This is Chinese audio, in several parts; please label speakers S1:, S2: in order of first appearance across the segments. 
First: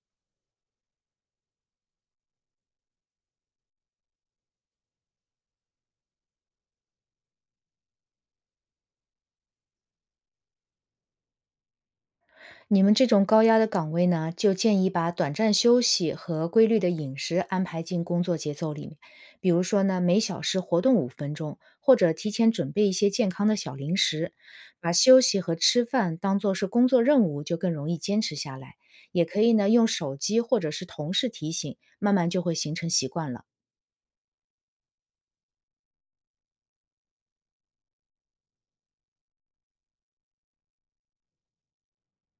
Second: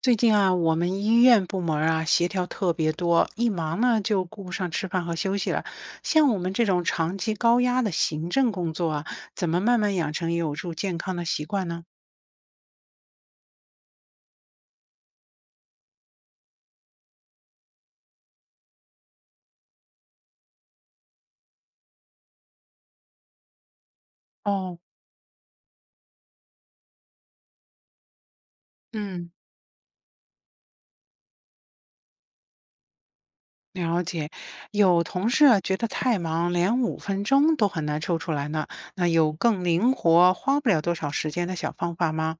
S1: 最近啊，我们医院部门儿啊协调特别多，一忙呢就顾不上吃饭和休息了。像我们这种长期高压的行政工作啊，怎么慢慢养成有助健康的习惯呢？
S2: 你们这种高压的岗位呢，就建议把短暂休息和规律的饮食安排进工作节奏里面。比如说呢，每小时活动五分钟，或者提前准备一些健康的小零食，
S1: 哦，
S2: 把休息和吃饭当做是工作任务，就更容易坚持下来。也
S1: 嗯，
S2: 可以呢，用手机或者是同事提醒，慢慢就会形成习惯了。
S1: 了解。有同事啊觉得太忙，连五分钟都很难抽出来呢。那有更灵活、花不了多少时间的小方法吗？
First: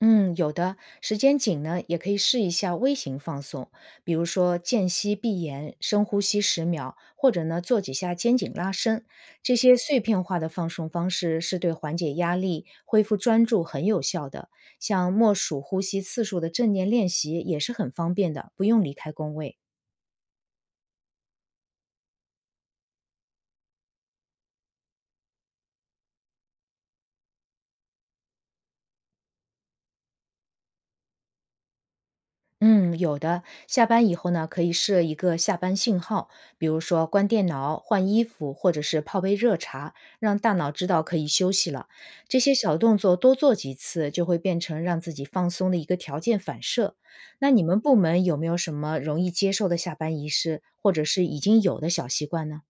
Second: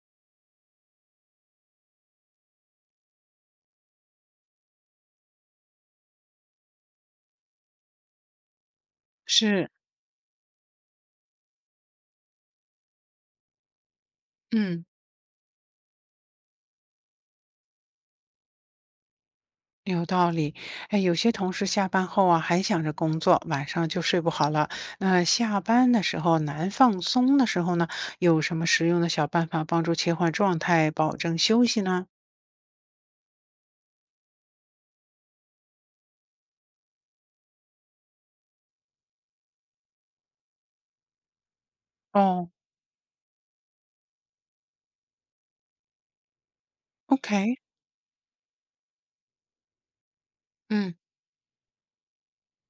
S2: 嗯，有的，时间紧呢，也可以试一下微型放松，比如说间隙闭眼、深呼吸十秒，或者呢做几下肩颈拉伸。这
S1: 是，
S2: 些碎片化的放松方式是对缓解压力、恢复专注很有效的。
S1: 嗯。
S2: 像默数呼吸次数的正念练习也是很方便的，不用离开工位。
S1: 有道理，哎，有些同事下班后啊，还想着工作，晚上就睡不好了。那下班的时候难放松的时候呢，有什么实用的小办法帮助切换状态，保证休息呢？
S2: 嗯，有的。下班以后呢，可以设一个下班信号，比如说关电脑、换衣服，或者是泡杯热茶，让大脑知道可以休息了。这
S1: 哦
S2: 些小动作多做几次，就会变成让自己放松的一个条件反射。那
S1: ，OK，
S2: 你们部门有没有什么容易接受的下班仪式，或
S1: 嗯。
S2: 者是已经有的小习惯呢？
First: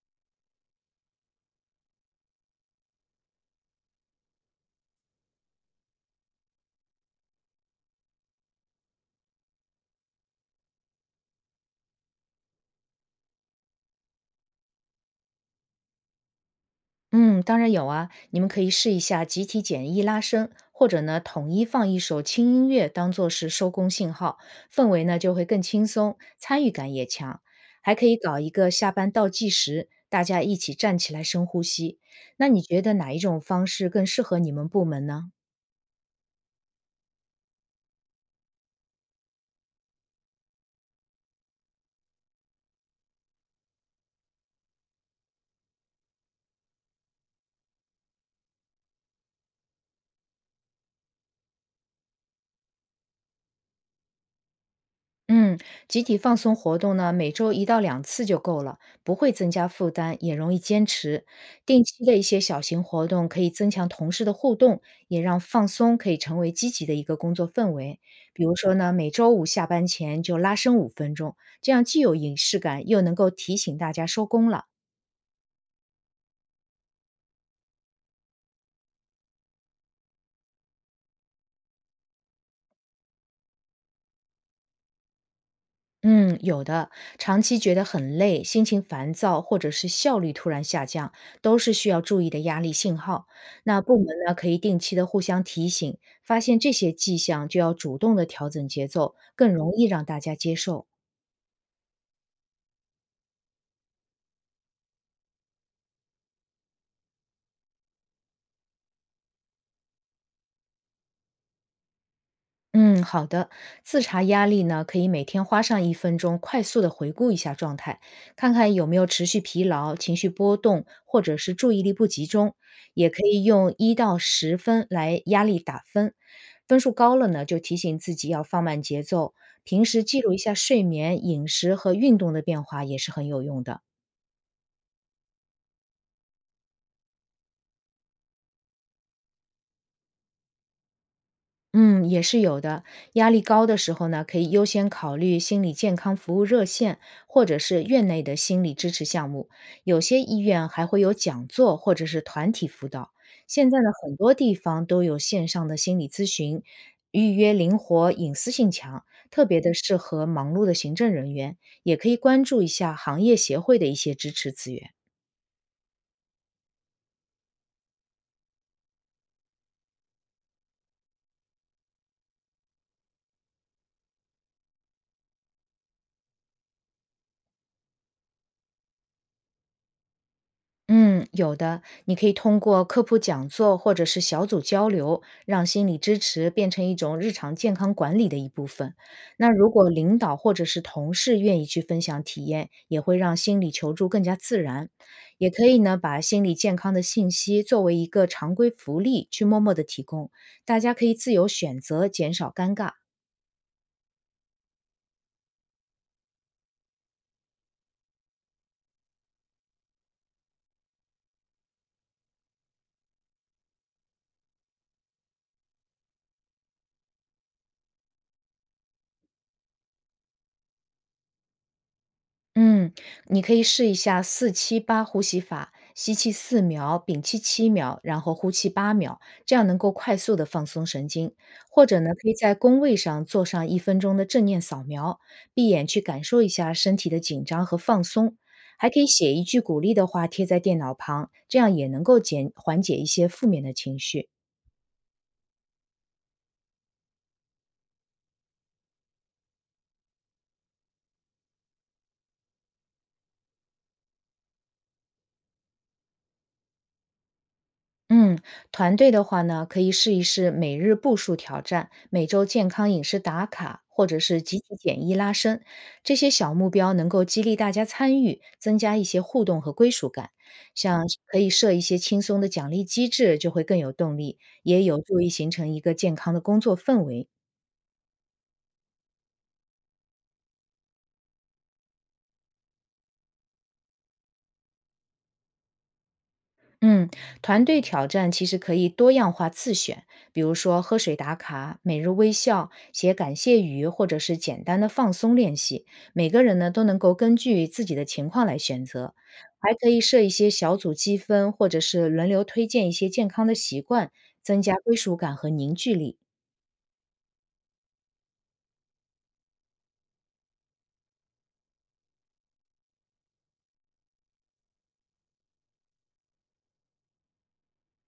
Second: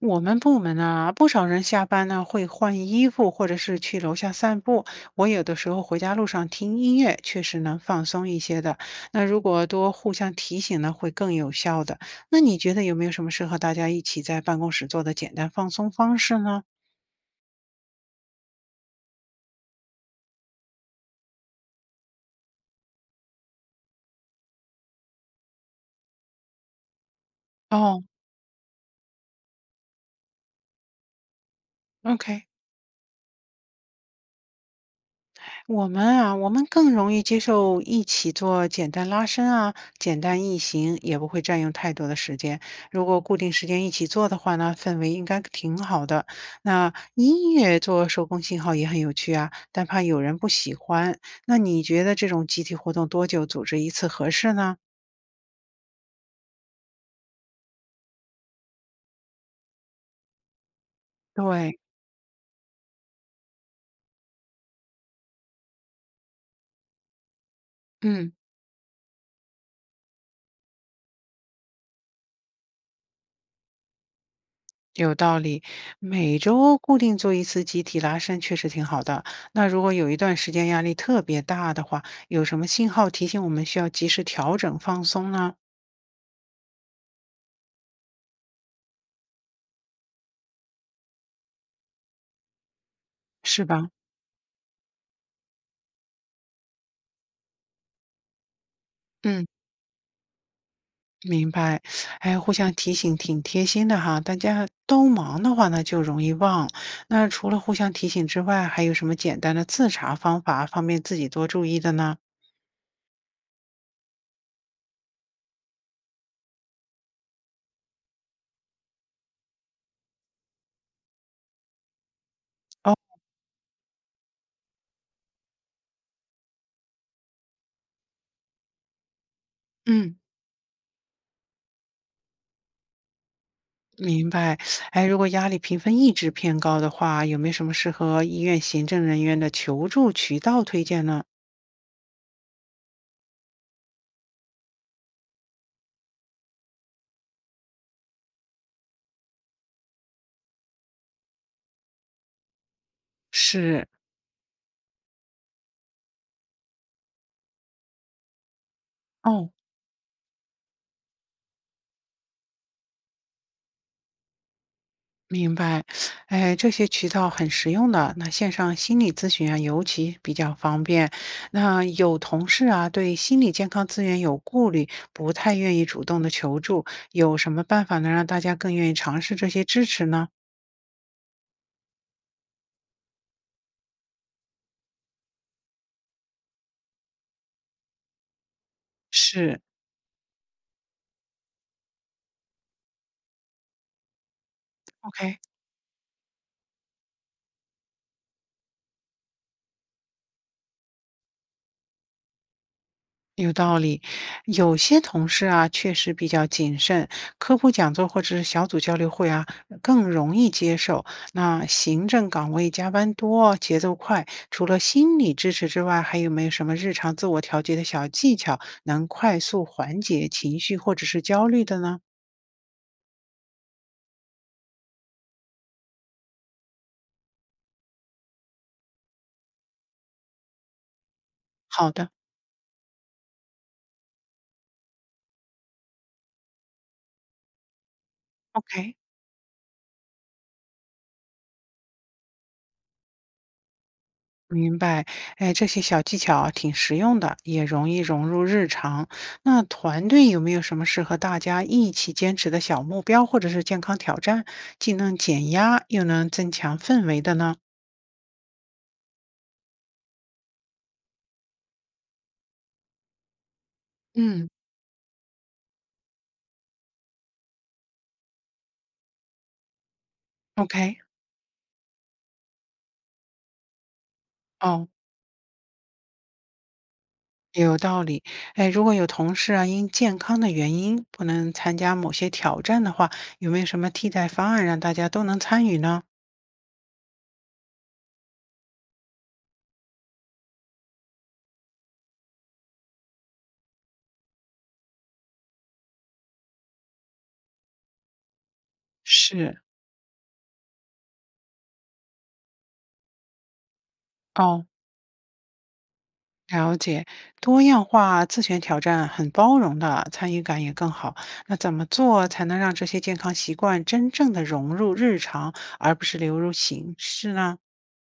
S1: 我们部门啊，不少人下班呢会换衣服，或者是去楼下散步。我有的时候回家路上听音乐，确实能放松一些的。那如果多互相提醒呢，会更有效的。那你觉得有没有什么适合大家一起在办公室做的简单放松方式呢？
S2: 嗯，当然有啊，你们可以试一下集体简易拉伸，或者呢，统一放一首轻音乐当做是收工信号，氛围呢就会更轻松，参与感也强。还
S1: 哦
S2: 可以搞一个下班倒计时，大家一起站起来深呼吸。
S1: ，OK。
S2: 那你觉得哪一种方式更适合你们部门呢？
S1: 我们更容易接受一起做简单拉伸啊，简单易行，也不会占用太多的时间。如果固定时间一起做的话呢，氛围应该挺好的。那音乐做手工信号也很有趣啊，但怕有人不喜欢。那你觉得这种集体活动多久组织一次合适呢？
S2: 嗯，集体放松活动呢，每周1到2次就够了，不会增加负担，也容易坚持。
S1: 对，
S2: 定期的一些小型活动可以增强同事的互动，也让放松可以成为积极的一个工作氛围。
S1: 嗯。
S2: 比如说呢，每周五下班前就拉伸五分钟，这样既有仪式感，又能够提醒大家收工了。
S1: 有道理，每周固定做一次集体拉伸确实挺好的。那如果有一段时间压力特别大的话，有什么信号提醒我们需要及时调整放松呢？
S2: 嗯，有的，长期觉得很累、心情烦躁，或者是效率突然下降，都是需要注意的压力信号。
S1: 是
S2: 那
S1: 吧？
S2: 部门呢，可以定期的互相提醒，发现这些迹象就要主动的调整节奏，
S1: 嗯，
S2: 更容易让大家接受。
S1: 明白。哎，互相提醒挺贴心的哈。大家都忙的话呢，就容易忘。那除了互相提醒之外，还有什么简单的自查方法方便自己多注意的呢？
S2: 嗯，好的。自查压力呢，可以每天花上一分钟，快速的回顾一下状态，看看有没有持续疲劳、情绪波动，或者是注意力不集中。
S1: 哦，
S2: 也可以用1到10分来压力打分，分数高了呢，就提醒自己要放慢节奏。平时
S1: 嗯。
S2: 记录一下睡眠、饮食和运动的变化也是很有用的。
S1: 明白，哎，如果压力评分一直偏高的话，有没有什么适合医院行政人员的求助渠道推荐呢？
S2: 嗯，也是有的。压力高的时候呢，可以优先考虑心理健康服务热线，或者是院内的心理支持项目。有些医院还会有讲座或者是团体辅导。现在呢，
S1: 是，
S2: 很多地方都有线上的心理咨询，预约灵活，隐私性强，特
S1: 哦，
S2: 别的适合忙碌的行政人员。也可以关注一下行业协会的一些支持资源。
S1: 明白，哎，这些渠道很实用的。那线上心理咨询啊，尤其比较方便。那有同事啊，对心理健康资源有顾虑，不太愿意主动的求助，有什么办法能让大家更愿意尝试这些支持呢？
S2: 嗯，有的，你可以通过科普讲座或者是小组交流，让心理支持变成一种日常健康管理的一部分。那
S1: 是。
S2: 如果领导或者是同事愿意去分享体验，也会让心理求助更加自然。
S1: ？OK。
S2: 也可以呢，把心理健康的信息作为一个常规福利去默默的提供，大家可以自由选择，减少尴尬。
S1: 有道理，有些同事啊，确实比较谨慎，科普讲座或者是小组交流会啊，更容易接受。那行政岗位加班多，节奏快，除了心理支持之外，还有没有什么日常自我调节的小技巧，能快速缓解情绪或者是焦虑的呢？
S2: 嗯，你可以试一下4-7-8呼吸法，吸气4秒，屏气7秒，然后呼气8秒，这样能够快速的放松神经。或
S1: 好
S2: 者
S1: 的
S2: 呢，可以在工位上做上一分钟的正念扫描，闭眼去感受一下身体的紧张和放松。还
S1: ，OK。
S2: 可以写一句鼓励的话贴在电脑旁，这样也能够减缓解一些负面的情绪。
S1: 明白，哎，这些小技巧啊挺实用的，也容易融入日常。那团队有没有什么适合大家一起坚持的小目标或者是健康挑战，既能减压又能增强氛围的呢？
S2: 嗯，团队的话呢，可以试一试每日步数挑战、每周健康饮食打卡，或者是
S1: 嗯，
S2: 集体减一拉伸，这些小目标能够激励大家参与，增加一些互动和归属感。
S1: ？OK，
S2: 像是可以设一些轻松的奖励机制，就会更有动力，也
S1: 哦，
S2: 有助于形成一个健康的工作氛围。
S1: 有道理。哎，如果有同事啊因健康的原因不能参加某些挑战的话，有没有什么替代方案让大家都能参与呢？
S2: 嗯，团队挑战其实可以多样化自选，比如说喝水打卡、每日微笑、写感谢语，或者是简单的放松练习。每个人呢都能够根据自己的情况来选择，
S1: 是。
S2: 还可以设一些小组积分，或者是轮流推荐一些健康的习惯，增
S1: 哦。
S2: 加归属感和凝聚力。
S1: 了解，多样化自选挑战很包容的，参与感也更好。那怎么做才能让这些健康习惯真正的融入日常，而不是流入形式呢？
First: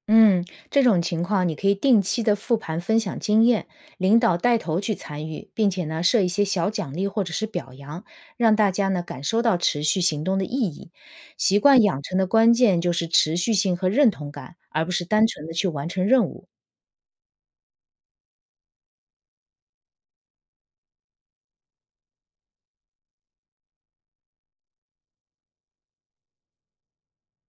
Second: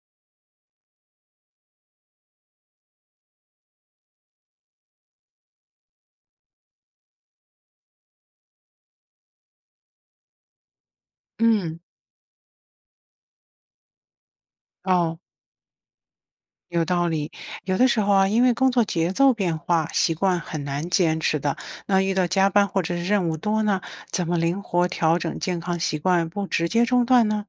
S2: 嗯，这种情况你可以定期的复盘分享经验，领导带头去参与，并且呢设一些小奖励或者是表扬，让大家呢感受到持续行动的意义。习
S1: 嗯，
S2: 惯养成的关键就是持续性和认同感，而不是
S1: 哦，
S2: 单纯的去完成任务。
S1: 有道理。有的时候啊，因为工作节奏变化，习惯很难坚持的。那遇到加班或者是任务多呢，怎么灵活调整健康习惯，不直接中断呢？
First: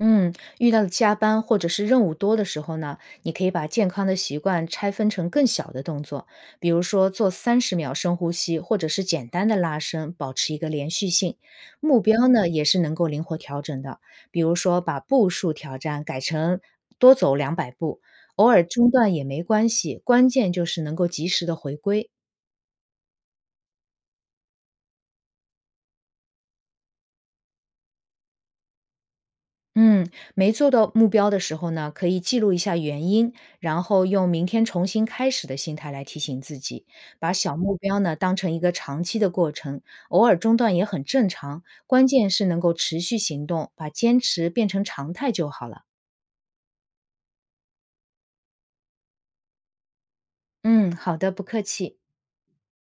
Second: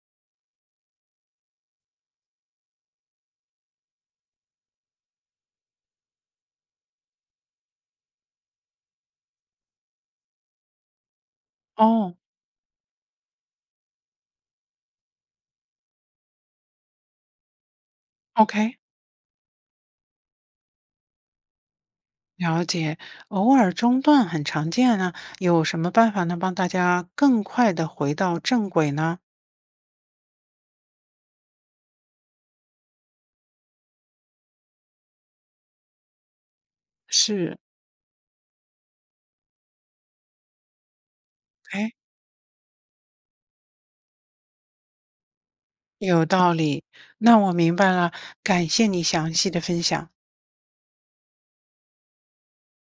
S2: 嗯，遇到加班或者是任务多的时候呢，你可以把健康的习惯拆分成更小的动作，比如说做30秒深呼吸，或者是简单的拉伸，保持一个连续性。目
S1: 哦
S2: 标呢也是能够灵活调整的，比如说把步数挑战改成多走200步，偶尔
S1: ，OK。
S2: 中断也没关系，关键就是能够及时的回归。
S1: 了解，偶尔中断很常见啊，有什么办法能帮大家更快的回到正轨呢？
S2: 嗯，没做到目标的时候呢，可以记录一下原因，然后用明天重新开始的心态来提醒自己，把
S1: 是，
S2: 小目标呢当成一个长期的过程，偶尔中断也很正常，
S1: 哎，
S2: 关键是能够持续行动，把坚持变成常态就好了。
S1: 有道理，那我明白了，感谢你详细的分享。
S2: 嗯，好的，不客气。